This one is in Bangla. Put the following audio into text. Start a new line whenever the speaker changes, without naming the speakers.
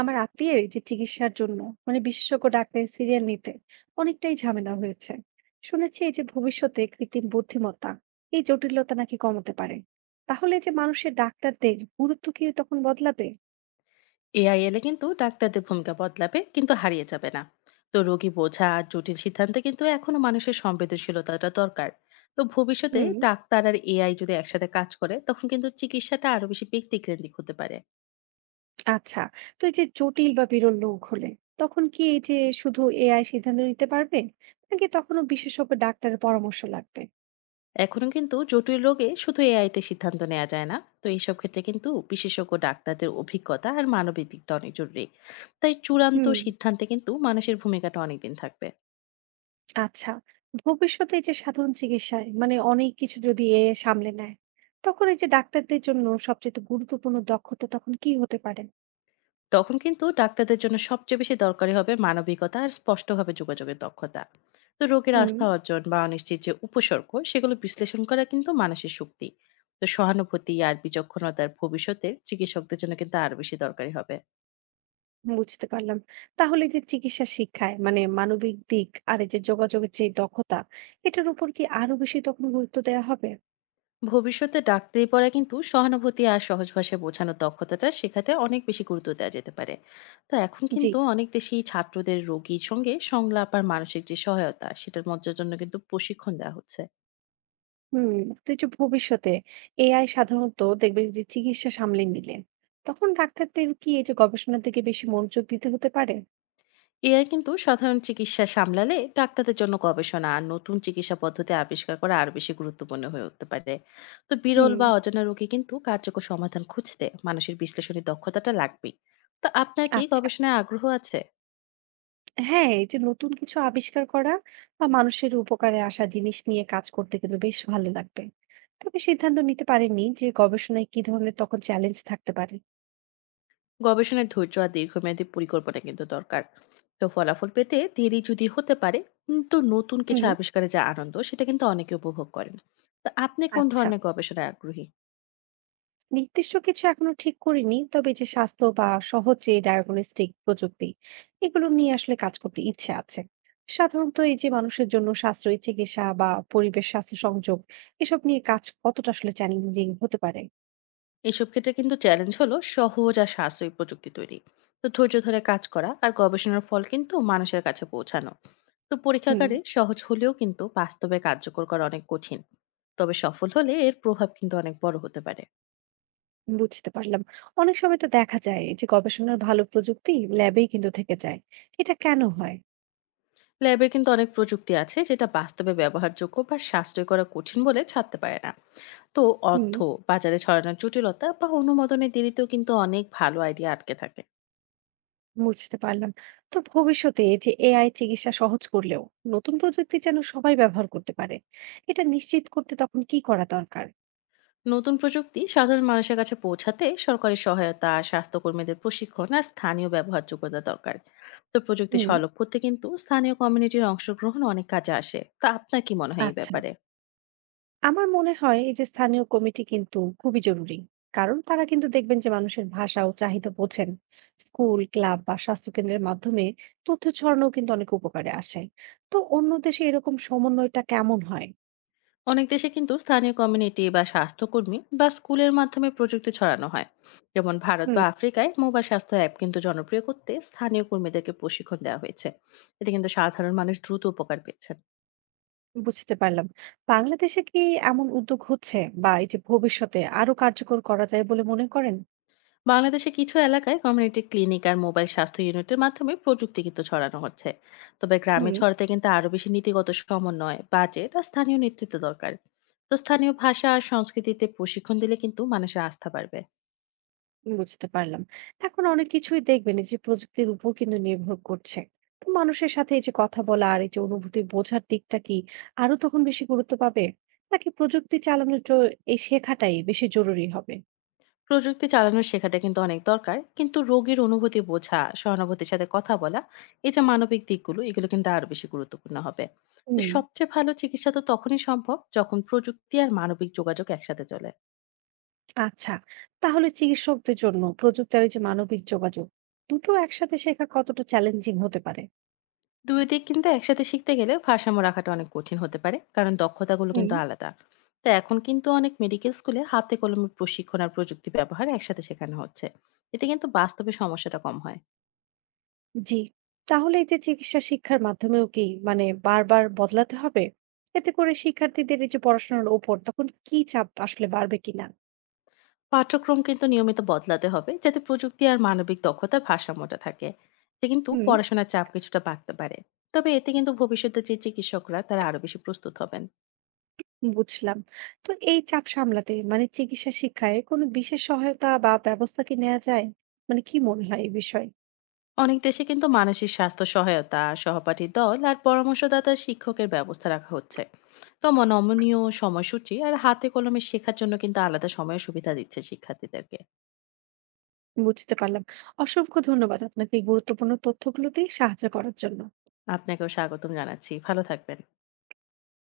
আমার আত্মীয়ের এই যে চিকিৎসার জন্য মানে বিশেষজ্ঞ ডাক্তারের সিরিয়াল নিতে অনেকটাই ঝামেলা হয়েছে। শুনেছি এই যে ভবিষ্যতে কৃত্রিম বুদ্ধিমত্তা এই জটিলতা নাকি কমাতে পারে। তাহলে এই যে মানুষের ডাক্তারদের গুরুত্ব কি তখন বদলাবে?
এআই এলে কিন্তু ডাক্তারদের ভূমিকা বদলাবে কিন্তু হারিয়ে যাবে না। তো রোগী বোঝা আর জটিল সিদ্ধান্তে কিন্তু এখনো মানুষের সংবেদনশীলতাটা দরকার। তো ভবিষ্যতে
হুম।
ডাক্তার আর এআই যদি একসাথে কাজ করে তখন কিন্তু চিকিৎসাটা আরো বেশি ব্যক্তিকেন্দ্রিক হতে পারে।
আচ্ছা। তো এই যে জটিল বা বিরল রোগ হলে তখন কি এই যে শুধু এআই সিদ্ধান্ত নিতে পারবে, নাকি তখনও বিশেষজ্ঞ ডাক্তারের পরামর্শ লাগবে?
এখনো কিন্তু জটিল রোগে শুধু এআই তে সিদ্ধান্ত নেওয়া যায় না, তো এইসব ক্ষেত্রে কিন্তু বিশেষজ্ঞ ডাক্তারদের অভিজ্ঞতা আর মানবিক দিকটা অনেক জরুরি। তাই চূড়ান্ত
হুম।
সিদ্ধান্তে কিন্তু মানুষের ভূমিকাটা অনেকদিন থাকবে।
আচ্ছা। ভবিষ্যতে এই যে সাধারণ চিকিৎসায় মানে অনেক কিছু যদি এ সামলে নেয়, তখন এই যে ডাক্তারদের জন্য সবচেয়ে গুরুত্বপূর্ণ দক্ষতা তখন কি হতে পারে?
তখন কিন্তু ডাক্তারদের জন্য সবচেয়ে বেশি দরকারি হবে মানবিকতা আর স্পষ্টভাবে যোগাযোগের দক্ষতা। তো রোগের
হুম।
আস্থা অর্জন বা অনিশ্চিত যে উপসর্গ সেগুলো বিশ্লেষণ করা কিন্তু মানুষের শক্তি। তো সহানুভূতি আর বিচক্ষণতার ভবিষ্যতে চিকিৎসকদের জন্য কিন্তু আরো বেশি দরকারি হবে।
বুঝতে পারলাম। তাহলে এই যে চিকিৎসা শিক্ষায় মানে মানবিক দিক আর এই যে যোগাযোগের যে দক্ষতা, এটার উপর কি আরো বেশি তখন গুরুত্ব দেওয়া হবে?
ভবিষ্যতে ডাক্তারি পড়া কিন্তু সহানুভূতি আর সহজ ভাষায় বোঝানোর দক্ষতাটা শেখাতে অনেক বেশি গুরুত্ব দেওয়া যেতে পারে। তো এখন
জি।
কিন্তু অনেক দেশেই ছাত্রদের রোগীর সঙ্গে সংলাপ আর মানসিক যে সহায়তা সেটার মধ্যে জন্য কিন্তু প্রশিক্ষণ দেওয়া হচ্ছে।
হুম। তো এই যে ভবিষ্যতে এআই সাধারণত দেখবেন যে চিকিৎসা সামলে নিলে, তখন ডাক্তারদের কি এই যে গবেষণার দিকে বেশি মনোযোগ দিতে হতে পারে?
এআই কিন্তু সাধারণ চিকিৎসা সামলালে ডাক্তারদের জন্য গবেষণা আর নতুন চিকিৎসা পদ্ধতি আবিষ্কার করা আরো বেশি গুরুত্বপূর্ণ হয়ে উঠতে পারে। তো বিরল বা
হুম।
অজানা রোগে কিন্তু কার্যকর সমাধান খুঁজতে মানুষের বিশ্লেষণী দক্ষতাটা লাগবেই। তো আপনার কি
আচ্ছা।
গবেষণায় আগ্রহ আছে?
হ্যাঁ, এই যে নতুন কিছু আবিষ্কার করা বা মানুষের উপকারে আসা জিনিস নিয়ে কাজ করতে কিন্তু বেশ ভালো লাগবে। তবে সিদ্ধান্ত নিতে পারেননি যে গবেষণায় কি ধরনের তখন চ্যালেঞ্জ থাকতে পারে।
গবেষণায় ধৈর্য আর দীর্ঘমেয়াদী পরিকল্পনা কিন্তু দরকার। তো ফলাফল পেতে দেরি যদি হতে পারে, কিন্তু নতুন কিছু
হুম।
আবিষ্কারে যা আনন্দ সেটা কিন্তু অনেকে উপভোগ করেন। তো আপনি কোন
আচ্ছা,
ধরনের গবেষণায় আগ্রহী?
নির্দিষ্ট কিছু এখনো ঠিক করিনি। তবে যে স্বাস্থ্য বা সহজ যে ডায়াগনস্টিক প্রযুক্তি এগুলো নিয়ে আসলে কাজ করতে ইচ্ছে আছে। সাধারণত এই যে মানুষের জন্য সাশ্রয়ী চিকিৎসা বা পরিবেশ স্বাস্থ্য সংযোগ এসব নিয়ে কাজ কতটা আসলে চ্যালেঞ্জিং হতে পারে?
এসব ক্ষেত্রে কিন্তু চ্যালেঞ্জ হলো সহজ আর সাশ্রয়ী প্রযুক্তি তৈরি। তো ধৈর্য ধরে কাজ করা আর গবেষণার ফল কিন্তু মানুষের কাছে পৌঁছানো। তো
হুম।
পরীক্ষাগারে সহজ হলেও কিন্তু বাস্তবে কার্যকর করা অনেক কঠিন। তবে সফল হলে এর প্রভাব কিন্তু অনেক বড় হতে পারে।
বুঝতে পারলাম। অনেক সময় তো দেখা যায় এই যে গবেষণার ভালো প্রযুক্তি ল্যাবেই কিন্তু থেকে যায়। এটা কেন হয়?
ল্যাবের কিন্তু অনেক প্রযুক্তি আছে যেটা বাস্তবে ব্যবহারযোগ্য বা সাশ্রয় করা কঠিন বলে ছাড়তে পারে না। তো
হুম,
অর্থ বাজারে ছড়ানোর জটিলতা বা অনুমোদনের দেরিতেও কিন্তু অনেক ভালো আইডিয়া আটকে থাকে।
বুঝতে পারলাম। তো ভবিষ্যতে এই যে এআই চিকিৎসা সহজ করলেও নতুন প্রযুক্তি যেন সবাই ব্যবহার করতে পারে। এটা নিশ্চিত করতে তখন কি করা দরকার?
নতুন প্রযুক্তি সাধারণ মানুষের কাছে পৌঁছাতে সরকারি সহায়তা, স্বাস্থ্যকর্মীদের প্রশিক্ষণ আর স্থানীয় ব্যবহারযোগ্যতা দরকার। তো প্রযুক্তি
হুম,
সলভ করতে কিন্তু স্থানীয় কমিউনিটির অংশগ্রহণ অনেক কাজে আসে। তা আপনার কি মনে হয় এই
আচ্ছা।
ব্যাপারে?
আমার মনে হয় এই যে স্থানীয় কমিটি কিন্তু খুবই জরুরি, কারণ তারা কিন্তু দেখবেন যে মানুষের ভাষা ও চাহিদা বোঝেন। স্কুল ক্লাব বা স্বাস্থ্য কেন্দ্রের মাধ্যমে তথ্য ছড়ানো কিন্তু অনেক উপকারে আসে। তো অন্য দেশে এরকম সমন্বয়টা কেমন হয়?
অনেক দেশে কিন্তু স্থানীয় কমিউনিটি বা স্বাস্থ্যকর্মী বা স্কুলের মাধ্যমে প্রযুক্তি ছড়ানো হয়। যেমন ভারত বা
হুম।
আফ্রিকায় মোবাইল স্বাস্থ্য অ্যাপ কিন্তু জনপ্রিয় করতে স্থানীয় কর্মীদেরকে প্রশিক্ষণ দেওয়া হয়েছে। এতে কিন্তু সাধারণ মানুষ দ্রুত উপকার পেয়েছেন।
বুঝতে পারলাম। বাংলাদেশে কি এমন উদ্যোগ হচ্ছে, বা এই যে ভবিষ্যতে আরো কার্যকর করা যায় বলে মনে করেন?
বাংলাদেশে কিছু এলাকায় কমিউনিটি ক্লিনিক আর মোবাইল স্বাস্থ্য ইউনিটের মাধ্যমে প্রযুক্তি কিন্তু ছড়ানো হচ্ছে। তবে গ্রামে
হুম।
ছড়াতে কিন্তু আরো বেশি নীতিগত সমন্বয়, বাজেট আর স্থানীয় নেতৃত্ব দরকার। তো স্থানীয় ভাষা আর সংস্কৃতিতে প্রশিক্ষণ দিলে কিন্তু মানুষের আস্থা বাড়বে।
বুঝতে পারলাম। এখন অনেক কিছুই দেখবেন এই যে প্রযুক্তির উপর কিন্তু নির্ভর করছে। তো মানুষের সাথে এই যে কথা বলা আর এই যে অনুভূতি বোঝার দিকটা কি আরো তখন বেশি গুরুত্ব পাবে? নাকি প্রযুক্তি চালানোর জ এই শেখাটাই বেশি জরুরি হবে?
প্রযুক্তি চালানো শেখাটা কিন্তু অনেক দরকার, কিন্তু রোগীর অনুভূতি বোঝা, সহানুভূতির সাথে কথা বলা, এই যে মানবিক দিকগুলো এগুলো কিন্তু আরো বেশি গুরুত্বপূর্ণ হবে। তো
হুম,
সবচেয়ে ভালো চিকিৎসা তো তখনই সম্ভব যখন প্রযুক্তি আর মানবিক যোগাযোগ একসাথে চলে।
আচ্ছা। তাহলে চিকিৎসকদের জন্য প্রযুক্তি আর এই যে মানবিক যোগাযোগ, দুটো একসাথে শেখা কতটা চ্যালেঞ্জিং হতে পারে?
দুই দিক কিন্তু একসাথে শিখতে গেলে ভারসাম্য রাখাটা অনেক কঠিন হতে পারে, কারণ দক্ষতাগুলো
হুম।
কিন্তু আলাদা। তো এখন কিন্তু অনেক মেডিকেল স্কুলে হাতে কলমে প্রশিক্ষণ আর প্রযুক্তি ব্যবহার একসাথে শেখানো হচ্ছে। এতে কিন্তু বাস্তবে সমস্যাটা কম হয়।
জি। তাহলে এই যে চিকিৎসা শিক্ষার মাধ্যমেও কি মানে বারবার বদলাতে হবে? এতে করে শিক্ষার্থীদের এই যে পড়াশোনার ওপর তখন কি চাপ আসলে বাড়বে কিনা?
পাঠ্যক্রম কিন্তু নিয়মিত বদলাতে হবে যাতে প্রযুক্তি আর মানবিক দক্ষতার ভারসাম্যটা থাকে। এতে কিন্তু
হুম।
পড়াশোনার চাপ কিছুটা বাড়তে পারে। তবে এতে কিন্তু ভবিষ্যতে যে চিকিৎসকরা তারা আরো বেশি প্রস্তুত হবেন।
বুঝলাম। তো এই চাপ সামলাতে মানে চিকিৎসা শিক্ষায় কোনো বিশেষ সহায়তা বা ব্যবস্থা কি নেওয়া যায়, মানে কি মনে হয় এই বিষয়ে?
অনেক দেশে কিন্তু মানসিক স্বাস্থ্য সহায়তা, সহপাঠী দল আর পরামর্শদাতা শিক্ষকের ব্যবস্থা রাখা হচ্ছে। তো নমনীয় সময়সূচি আর হাতে কলমে শেখার জন্য কিন্তু আলাদা সময়ের সুবিধা দিচ্ছে শিক্ষার্থীদেরকে।
বুঝতে পারলাম। অসংখ্য ধন্যবাদ আপনাকে এই গুরুত্বপূর্ণ তথ্যগুলো দিয়ে সাহায্য করার জন্য।
আপনাকেও স্বাগতম জানাচ্ছি, ভালো থাকবেন।